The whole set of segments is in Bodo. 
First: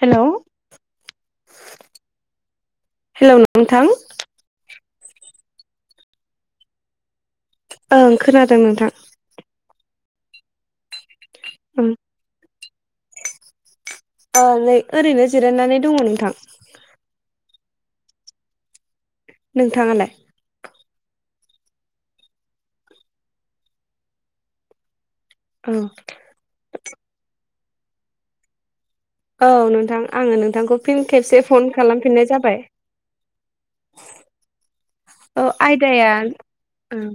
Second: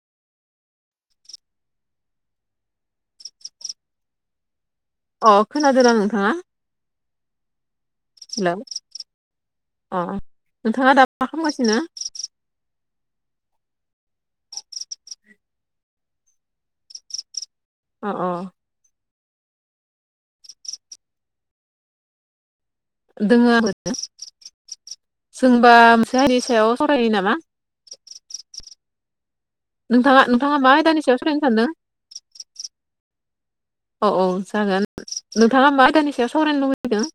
हेलौ हेलौ नोंथां अ खोनादों ना नोंथाङा? ओं हेलौ खोनादों नोंथां। अ नोंथाङा दा मा खालामगासिनो? ओं अ नै ओरैनो जिरायनानै दङ नोंथां। अ अ नोंथाङालाय दोङो आरो जों औ होमबा मोनसे हारिनि सायाव सरायनायनि नामा? औ नोंथां नोंथाङा आङो नोंथाङा मा नोंथांखौ आयदानि फिन सायाव सावरायनो खेबसे सानदों फन खालामफिननाय जाबाय। औ औ जागोन औ नोंथाङा होमबा आयदाया आयदानि सायाव सावरायनो लुबैदों? ओं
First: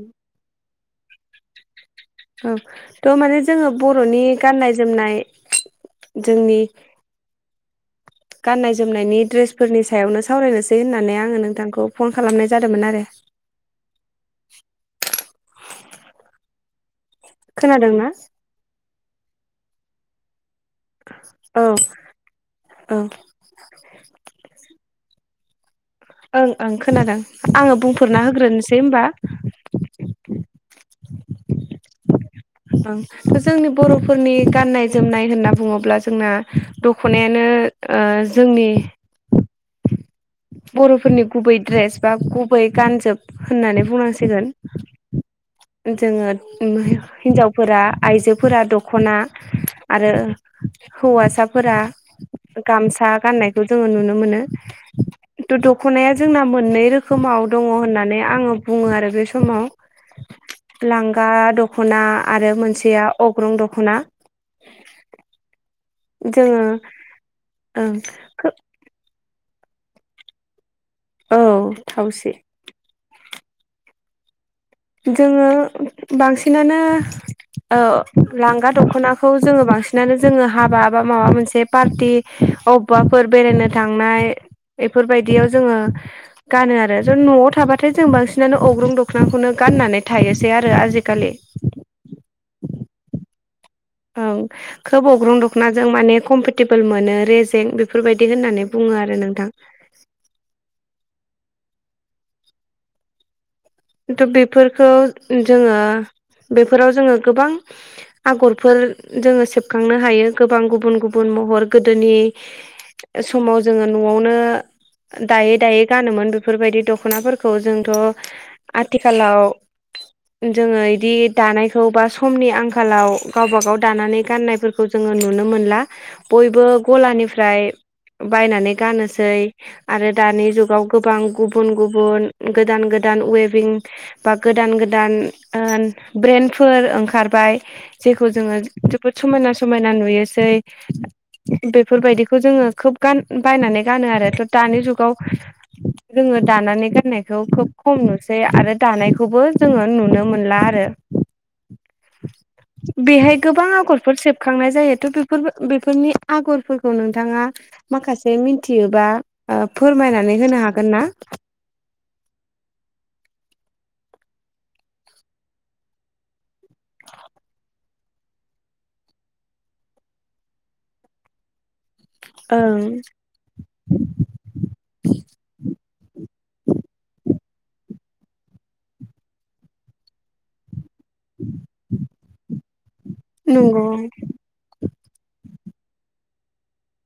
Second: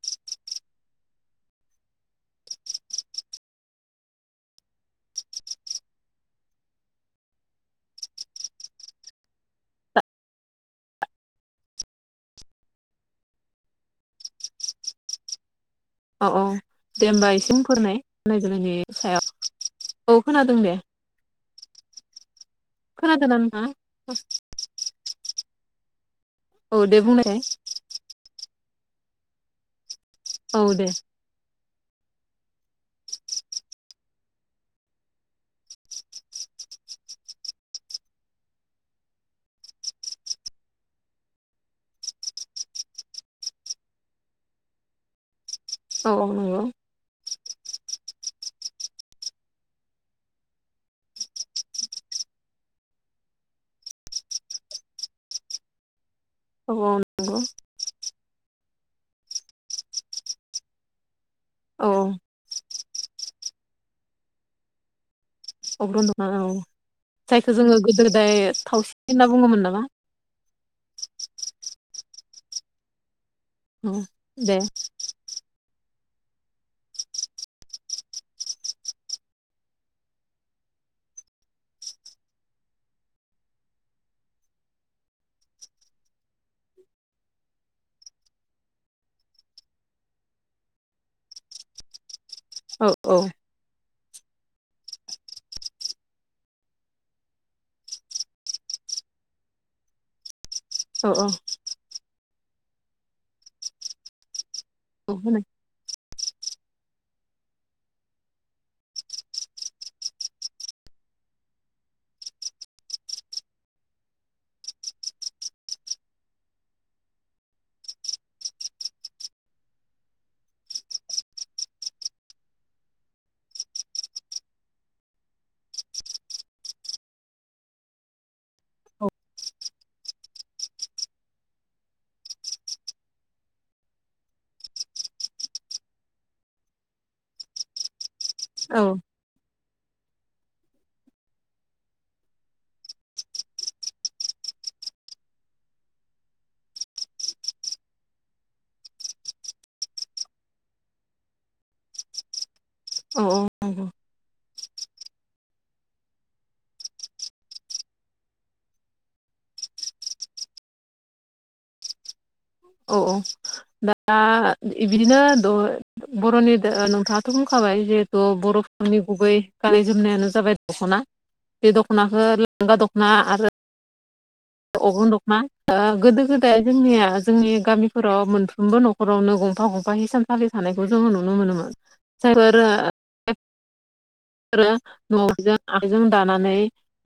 औ थ' माने जोङो बर'नि गाननाय जोमनाय जोंनि गाननाय जोमनायनि ड्रेसफोरनि सायावनो सावरायनोसै होननानै आङो नोंथांखौ फन खालामनाय जादोंमोन आरो। औ औ दे होमबा एसे खोनादोंना फोरमायनायग्रोनि सायाव औ खोनादों दे औ औ खोनादों ना नोंथाङा? ओं ओं औ दे खोनादों बुंनायसाय आङो बुंफोरना होग्रोनोसै होनबा। औ दे [inaudible] ओं जोंनि बर'फोरनि गाननाय जोमनाय होनना बुङोब्ला जोंना दख'नायानो ओ जोंनि बर'फोरनि गुबै ड्रेस बा गुबै गानजोब होननानै बुंनांसिगोन। औ औ जोङो नंगौ हिनजाव फोरा आइजोफोरा दख'ना आरो हौवासाफोरा गामसा गाननायखौ जोङो नुनो मोनो। द दख'नाया जोंना औ मोननै औ नंगौ रोखोमाव दङ होननानै आङो बुङो आरो बे समाव लांगा औ दख'ना आरो मोनसेया अग्रं दख'ना अग्रं दखना औ जोङो जायखौ जोङो ओं गोदो गोदाय थावसि होनना बुङोमोन नामा? औ थावसि दे जोङो बांसिनानो औ लांगा दख'नाखौ जोङो बांसिनानो जोङो हाबा बा माबा मोनसे पार्टि अबाफोर बेरायनो थांनाय बेफोरबायदियाव जोङो गानो आरो जों न'आव थाबाथाय जों बांसिनानो अग्रं दखनाखौनो गाननानै थायोसै आरो आजिखालि औ औ ओं खोब अग्रं दखनाजों माने कम्फर्टेबोल मोनो रेजें बेफोरबायदि होननानै बुङो आरो नोंथां। औ औ बेफोरखौ औ होनाय औ जोङो बेफोराव जोङो गोबां आगरफोर जोङो सेबखांनो हायो गोबां गुबुन गुबुन महर गोदोनि समाव जोङो न'आवनो दायै दायै गानोमोन बेफोरबायदि दख'नाफोरखौ जोंथ' आथिखालाव जोङो इदि दानायखौ बा समनि आंखालाव गावबा गाव दानानै गाननायफोर खौ जोङो नुनो मोनला बयबो गलानिफ्राय बायनानै गाननोसै आरो दानि जुगाव गोबां गुबुन गुबुन गोदान गोदान अवे भिंबा गोदान गोदान ब्रेन्डफोर ओंखारबाय जेखौ जोङो औ जोबोद समायना समायना नुयोसै बेफोरबायदिखौ जोङो खोब गान बायनानै गानो आरो थ दानि जुगाव जोङो दानानै गाननायखौ खोब खम नुसै। आरो दानायखौबो जोङो नुनो मोनला आरो। औ बेहाय गोबां आगरफोर सेबखांनाय जायोथ' बेफोर बेफोरनि आगरफोरखौ नोंथाङा माखासे मिथियोबा फोरमायनानै होनो हागोन ना? औ औ दा बिदिनो बर'नि नोंथाङाथ' बुंखाबाय जिहेथु बर'फोरनि गुबै गाननाय जोमनायानो जाबाय दख'ना। बे दख'नाखौ ओं लांगा दख'ना आरो। अग्रं दखना गोदो गोदाय जोंनिया जोंनि गामिफोराव मोनफ्रोमबो न'खर हरावनो गंफा गंफा हिसान। फालि फानायखौ जोङो नुनो मोनोमोन जायफोर। नंगौ न'आवनो आखाइजों दानानै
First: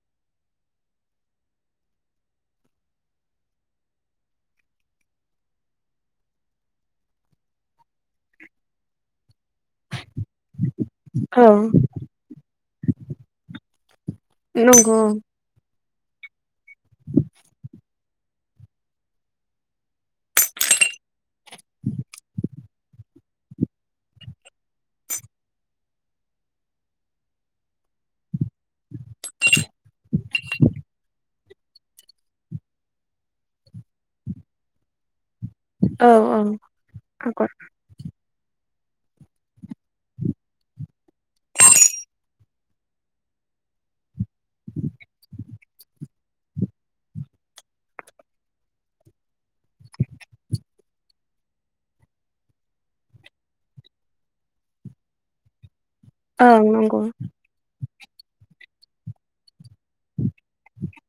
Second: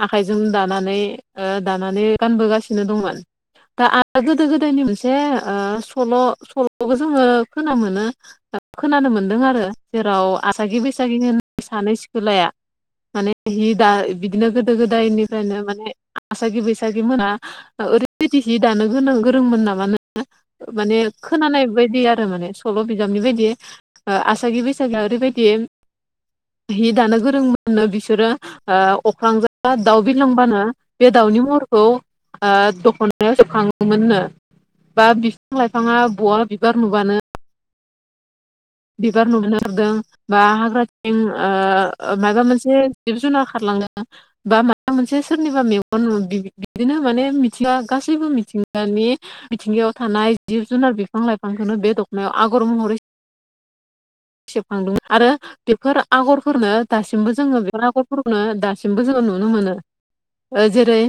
आखाइजों दानानै दानानै गानबोगासिनो दंमोन। दा आरो गोदो गोदायनि मोनसे सल' सल'खौ जोङो खोनानोमोनो। खोनानो मोनदों आरो जेराव आसागि बैसागि आसागि औ बैसागि सानै सिखोलाया माने हि दा बिदिनो गोदो नंगौ गोदायनि फ्रायनो माने आसागि बैसागि मोना ओरैबायदि सि दानां गोरोंमोन नामानो माने खोनानाय बायदि आरो माने सल' बिजाबनि बायदि आसागि बैसागिआ ओरैबायदि हि दानो गोरोंमोननो बिसोरो अख्रांजों दाउ बिलांबानो बे दाउनि महरखौ दख'नायाव सेबखाङोमोननो बा बि बिफां लाइफाङा औ औ बहाबा बिबार नुबानो आगर बिबार नुनो हादों बा हाग्रानि माबा मोनसे जिब - जुनार खारलाङो। बा माबा मोनसे सोरनिबा मेगन ना बिदिनो माने मिथिङा गासैबो मिथिंगानि मिथिंगायाव थानाय जिब जुनार बिफां लाइफांखौनो बे दखनायाव आगर महरै सेबखांदों आरो बेफोर ओं आगरफोरनो नंगौ दासिमबो जोङो बे आगर फोरखौनो दासिमबो जोङो नुनो मोनो जेरै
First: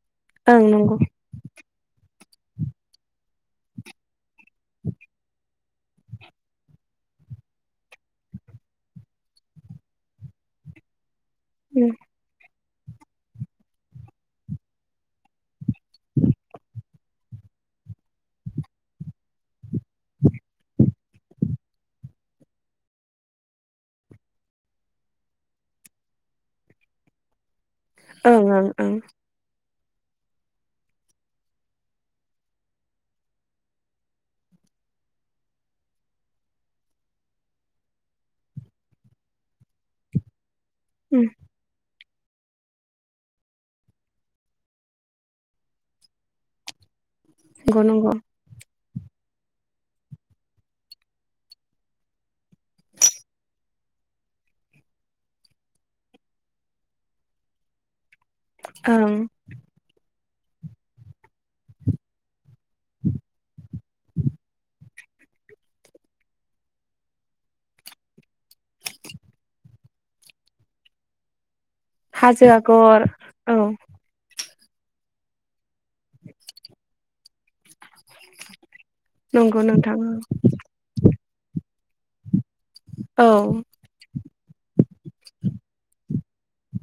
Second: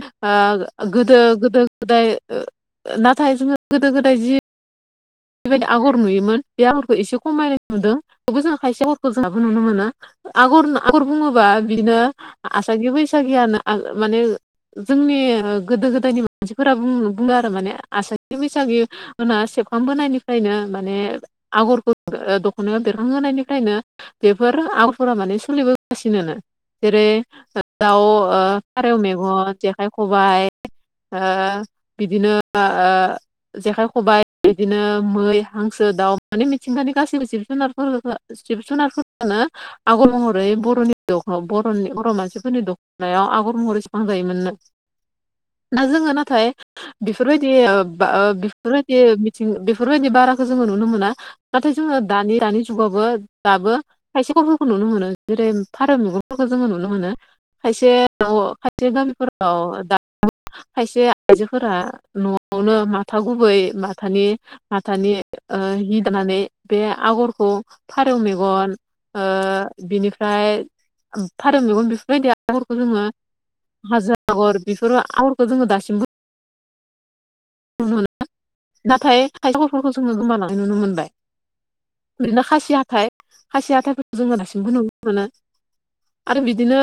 ओं नंगौ गोदो गोदो गोदाय नाथाय जोङो गोदो गोदाय जि बेबायदि आगर नुयोमोन बे आगरखौ एसे खमायनाय नुदों थेवबो जों खायसे आगरखौ दाबो नुनो मोना। आगर आगर बुङोबा ओं बिनो आसागि बैसागियानो माने जोंनि गोदो गोदायनि मानसिफोरा बुङो आरो माने आसागि बैसागि मोना सेबखांबोनायनिफ्रायनो माने आगरखौ दखनायाव बेरखांहोनायनिफ्रायनो बेफोर आगरफोरा माने सोलिबोगासिनो जेरै दाव ओं ओं फारौ मेगन जेखाइ खबाइ ओ बिदिनो ओ जेखाइ खबाइ इदिनो मै हांसो दाउ माने मिथिंगानि गाससिबो जिब जुनारफोरखौ जिब जुनारफोरखौनो आगर महरै बर'नि दखनायाव बर'नि बर' मानसिफोरनि दखनायाव आगर महरै सेबखां जायोमोननो। दा जोङो नाथाय बेफोरबायदि नंगौ नंगौ बेफोरबायदि बे मिथिं बेफोरबायदि बाराखौ जोङो नुनो मोना नाथाय जोङो दानि दानि जुगावबो दाबो खायसे आगफोरखौ नुनो मोनो जेरै फारौ मेगफोरखौ जोङो नुनो मोनो खायसे खायसे ओं गामिफोराव दा खायसे आइजोफोरा न' वावनो माथा गुबै माथानि माथानि हि दानानै बे आगरखौ फारौ मेगन बिनिफ्राय फारौ मेगन बि बेबायदि हाजो आगरखौ आगर जोङो औ हाजो आगर बेफोर आगरखौ जोङो दासिमबो नुनो मोना नाथाय खायसे नंगौ आगफोरखौ जों नोंथां गोमालांनाय नुनो मोनबाय बिदिनो खासि खासि हाथाय औ हासि हाथथायफोरखौ जोङो दासिमबो नुनो मोनो आरो बिदिनो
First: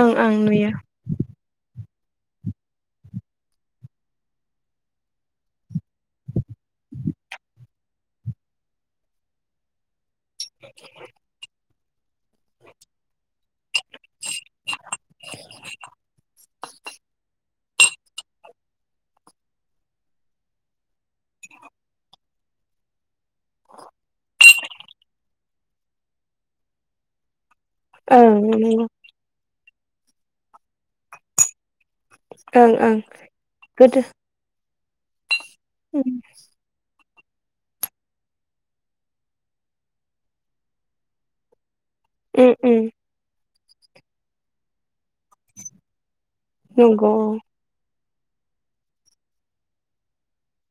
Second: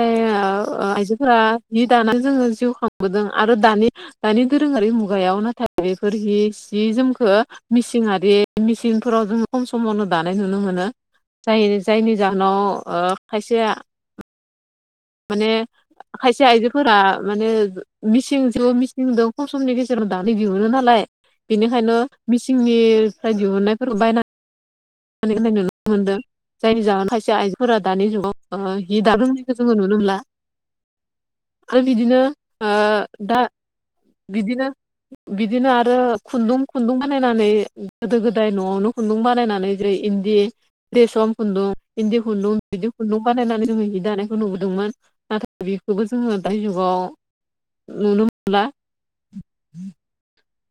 ओं ओं नुयो। आइजोफोरा जि दाना जोङो जिउ खांबोदों आरो दानि दानि दोरोङारि मुगायाव नाथाय बेफोर हि सि जोमखौ मिसिनारि मिसिनफोराव जोङो खम समावनो दानाय नुनो मोनो जाय जायनि जाहोनाव खायसेया माने खायसे आइजोफोरा माने मिसिंजोदो मिसिंदों खम समनि गेजेराव दानो दिहुनो नालाय बेनिखायनो मिसिंनिफ्राय दिहुननायफोरखौ बायनानै नुनो मोनदों जायनि जाहोन खायसे आइजोफोरा दानि ओं जुगाव नुयो हि दानो रोंला जोङो नुनो मोनला आरो बिदिनो ओ ओं ओं दा गोदो बिदिनो बिदिनो आरो उम खुन्दुं खुन्दुं बानायनानै गोदो गोदाय न'आवनो खुन्दुं बानायनानै इन्दी खुनदुं रेसम खुन्द इन्दि उम खुन्दुं खुन्दुं बानायनानै जि दानायखौ नुबोदोंमोन नाथाय बेखौबो जोंङो दानि जुगाव नंगौ नुनो मोनला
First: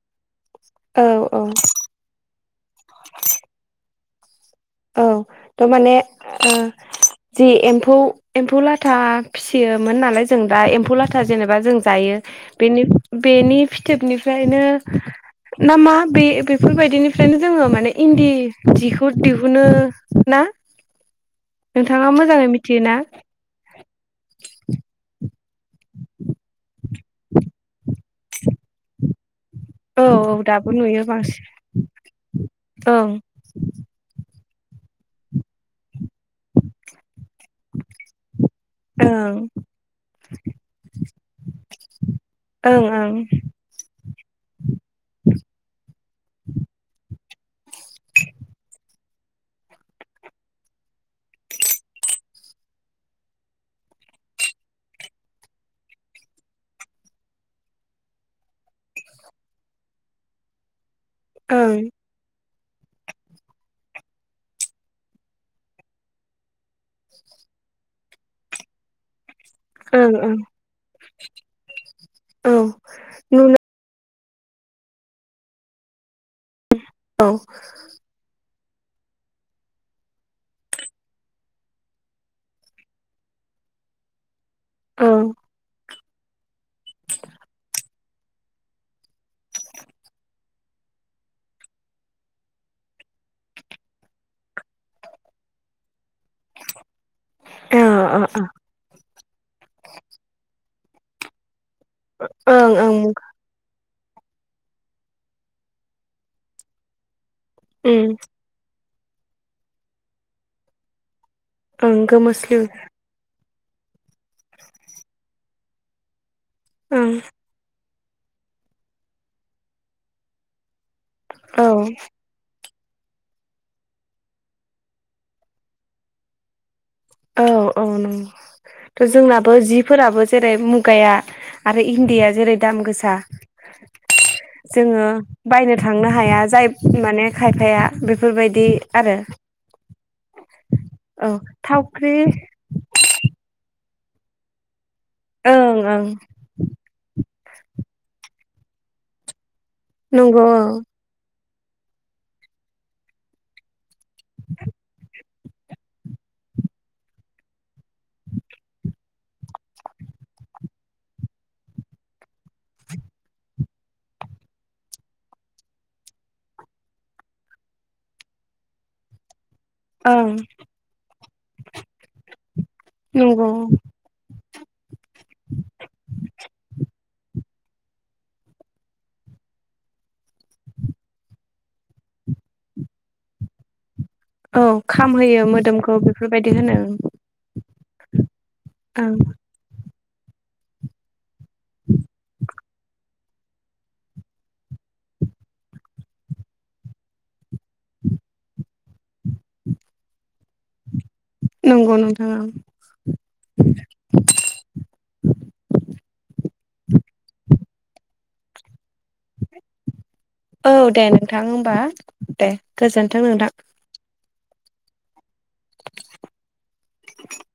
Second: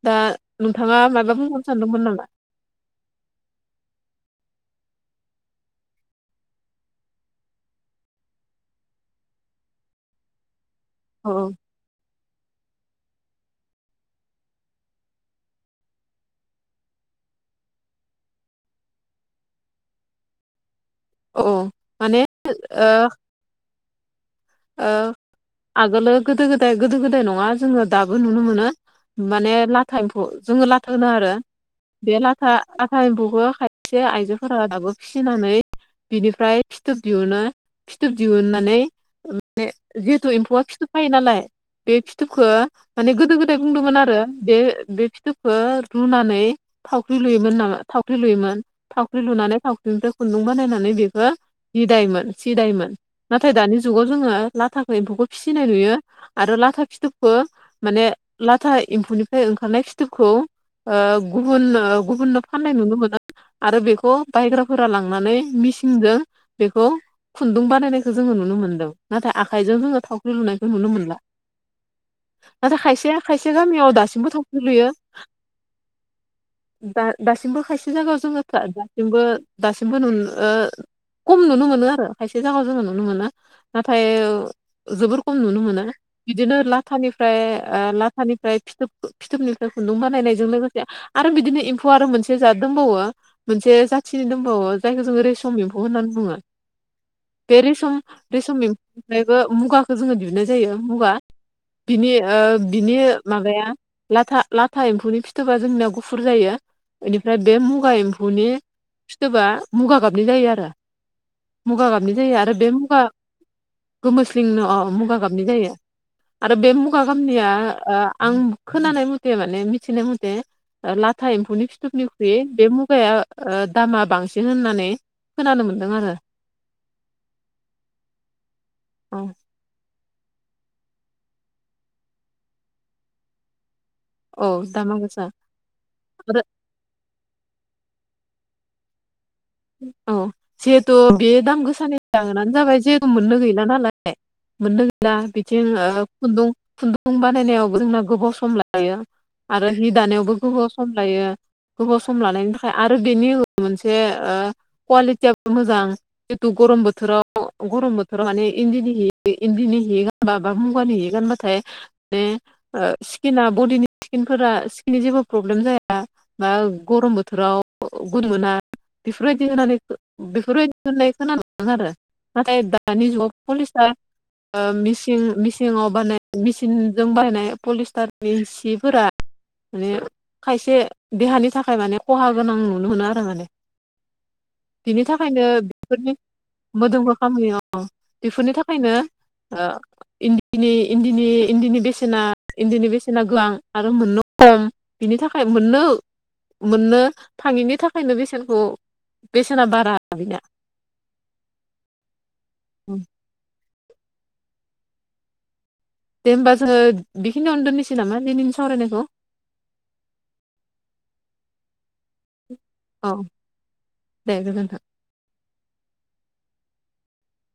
दा औ नोंथांङा माबा बुंहनो औ सानदोंमोन नामा औ थारमाने जि एम्फौ एम्फौ लाथा फिसियोमोन नालाय जों दा एम्फौ लाथा औ जेनेबा जों जायो बेनि फिथोबनिफ्रायनो ना मा बे बेफोरबायदिनिफ्रायनो जोंङो माने इन्दि जिखौ दिह ओम ना औ औ नोंथांङा माने मोजांङै मिथियो ओ ना आगोलो गोदो गोदाय गोदो गोदाय नङा जोंङो दाबो नुनो मोनो माने लाथा औ एम्फौ औ जोंङो दाबो लाथा नुयो होनो आरो बांसिन बे लाथा लाथा ओं एम्फौखौाय खायसे आइजोफोरा दाबो फिसिनानै बिनिफ्राय फिथोब दिहुनो फिथोब दिहुननानै ओं माने जिहेतु एम्फौआ फिथोब फायो नालाय बे फिथोबखो ओं ओं माने गोदो गोदाय फिथाइ बुंदोंमोन आरो बे बे फिथोबखौ रुनानै थावख्रि लुयोमोन नामा थावख्रि लुयोमोन थावख्रि लुनानै थावख्रिनिफ्राय खुन्दुं बानायनानै बेखौ बिदायमोन सिदायमोन नाथाय दानि जुगाव जोङो लाथााख एम्फौखौ फिसिनाय नुयो आरो लाथा फिथोबखौ माने लाथा एम्फौनिफ्राय ओंखारनाय फिथोबखौ गुबुन ओं गुबुननो फाननाय नुनो मोनो आरो बेखौ बायग्राफोरा लांनानै मेसिनजों बेखौ खुन्दुं बानायनायखौ जोंङो नुनो मोनदों नाथाय आखाइजों जोंङो ओं ओं थावख्रि लुनायखौ नुनो मोनला औ नाथाय खायसे नु खायसे गामियाव दासिमबो लुयो औ ओं दासिमबो खायसे बे जायगायाव जोंङो दासिमबो दासिमबो नुनो खम नुनो मोनो आरो खायसे जायगायाव जोंङो नुनो मोना नाथाय जोबोर खम ओ नुनो मोना बिदिनो लाथानिफ्राय लाथानिफ्राय फिथोब फिथोबनिफ्राय खुन्दुं बानायनायजों लोगोसे आरो बिदिनो एम्फौ आरो मोनसे जाद दोंबावो मोनसे जाथिनि दंबावो जायखौ जोंङो रेसम एम्फौ होननानै बुङो बे रेसम ओ रिसम एम्फौनिफ्रायबो मुगाखौ जोंङो दिहुननाय जायो मुगा बिनि ओ ओं बिनि ओं माबाया लाथा लाथा एम्फौनि फिथोबा जोंनियाव गुफुर जायो ओनिफ्राय बे मुगा उम एम्फौनि फीथोबा मुगा गाबनि जायो आरो मुगा ओं गाबनि जायो आरो गोमोस्लिउ बे मुगा गोमोस्लिंनो अ मुगा गाबनि जायो आरो बे मुगा ओं गाबनिया आं खोनानाय मथे माने मिथिनाय मथे लाथा एम्फौनि औ फिथोबनि बे बे मुगाया ओ दामा बांसिन होननानै खोनानो मोन्दों आरो औ औ नंगौ औ जोंनाबो जिफोराबो जेरै मुगाया आरो इन्दिया जेरै दाम गोसा औ दामा जोंङो गोसा बायनो थांनो आरो हाया जाय माने खायफाया बेफोरबायदि आरो औ जहेथ बे औ दाम गोसानि थावख्रि [unintelligible] जाबाय जेबो मोननो गैला नालाय मोननो गैला बिथि ओं ओ ओं खुुन्दुं खुुन्दुं खुन्दुं बानायनायावबो जोंना गोबाव सम लायो आरो हि दानायावबो नंगौ औ गोबाव सम ओमफ्रायो गोबाव सम लानायनि थाखाय आरो बेनि उनाव मोनसे ओ कुवालिटियाबो मोजां जितु गरम बोथोराव गरम बोथोराव माने इन्दिनि हि इन्दिनि हि गानबा बा मुगानि हि गानबाथाय माने ओ स्किना बडिनि स्किनफोरा स्किननि जेबो प्रब्लेम जाया दा गरम बोथोराव गुन मोना बेफोरबायदि होनानै ओं बेफोरबायदि होननाय खोनादोंमोन आरो नाथाय दानि जुगाव नंगौ पलिसतार ओ मिसिं मिसिङाव बानाय मिसिनजों बानायनाय पलिस्टारनि सिफोरा माने खायसे देहानि थाखाय माने खहा गोनां नुनो मोनो आरो माने औ बिनि खामहोयो थाखायनो मोदोमखौ बेफोरनि बेफोरबायदि होनो ओं मोदोमखो खामहोयो बेफोरनि थाखायनो ओं ओ इनदिनि इन्दिनि इन्दिनि बेसेना इन्दिनि बेसे ना गोबां आरो मोननो खम बिनि थाखाय मोननो मोननो थाङिनि थाखायनो बेसेनखौ बेसेना बारा बिना नंगौ नोंथां ओं उम दे होमबा जोङो बेखिनियावनो दोननिसै नामा दिनैनि सावरायनायखौ औ दे नोंथां होमबा दे औ गोजोनथों नोंथां दे गोजोनथों। [inaudible]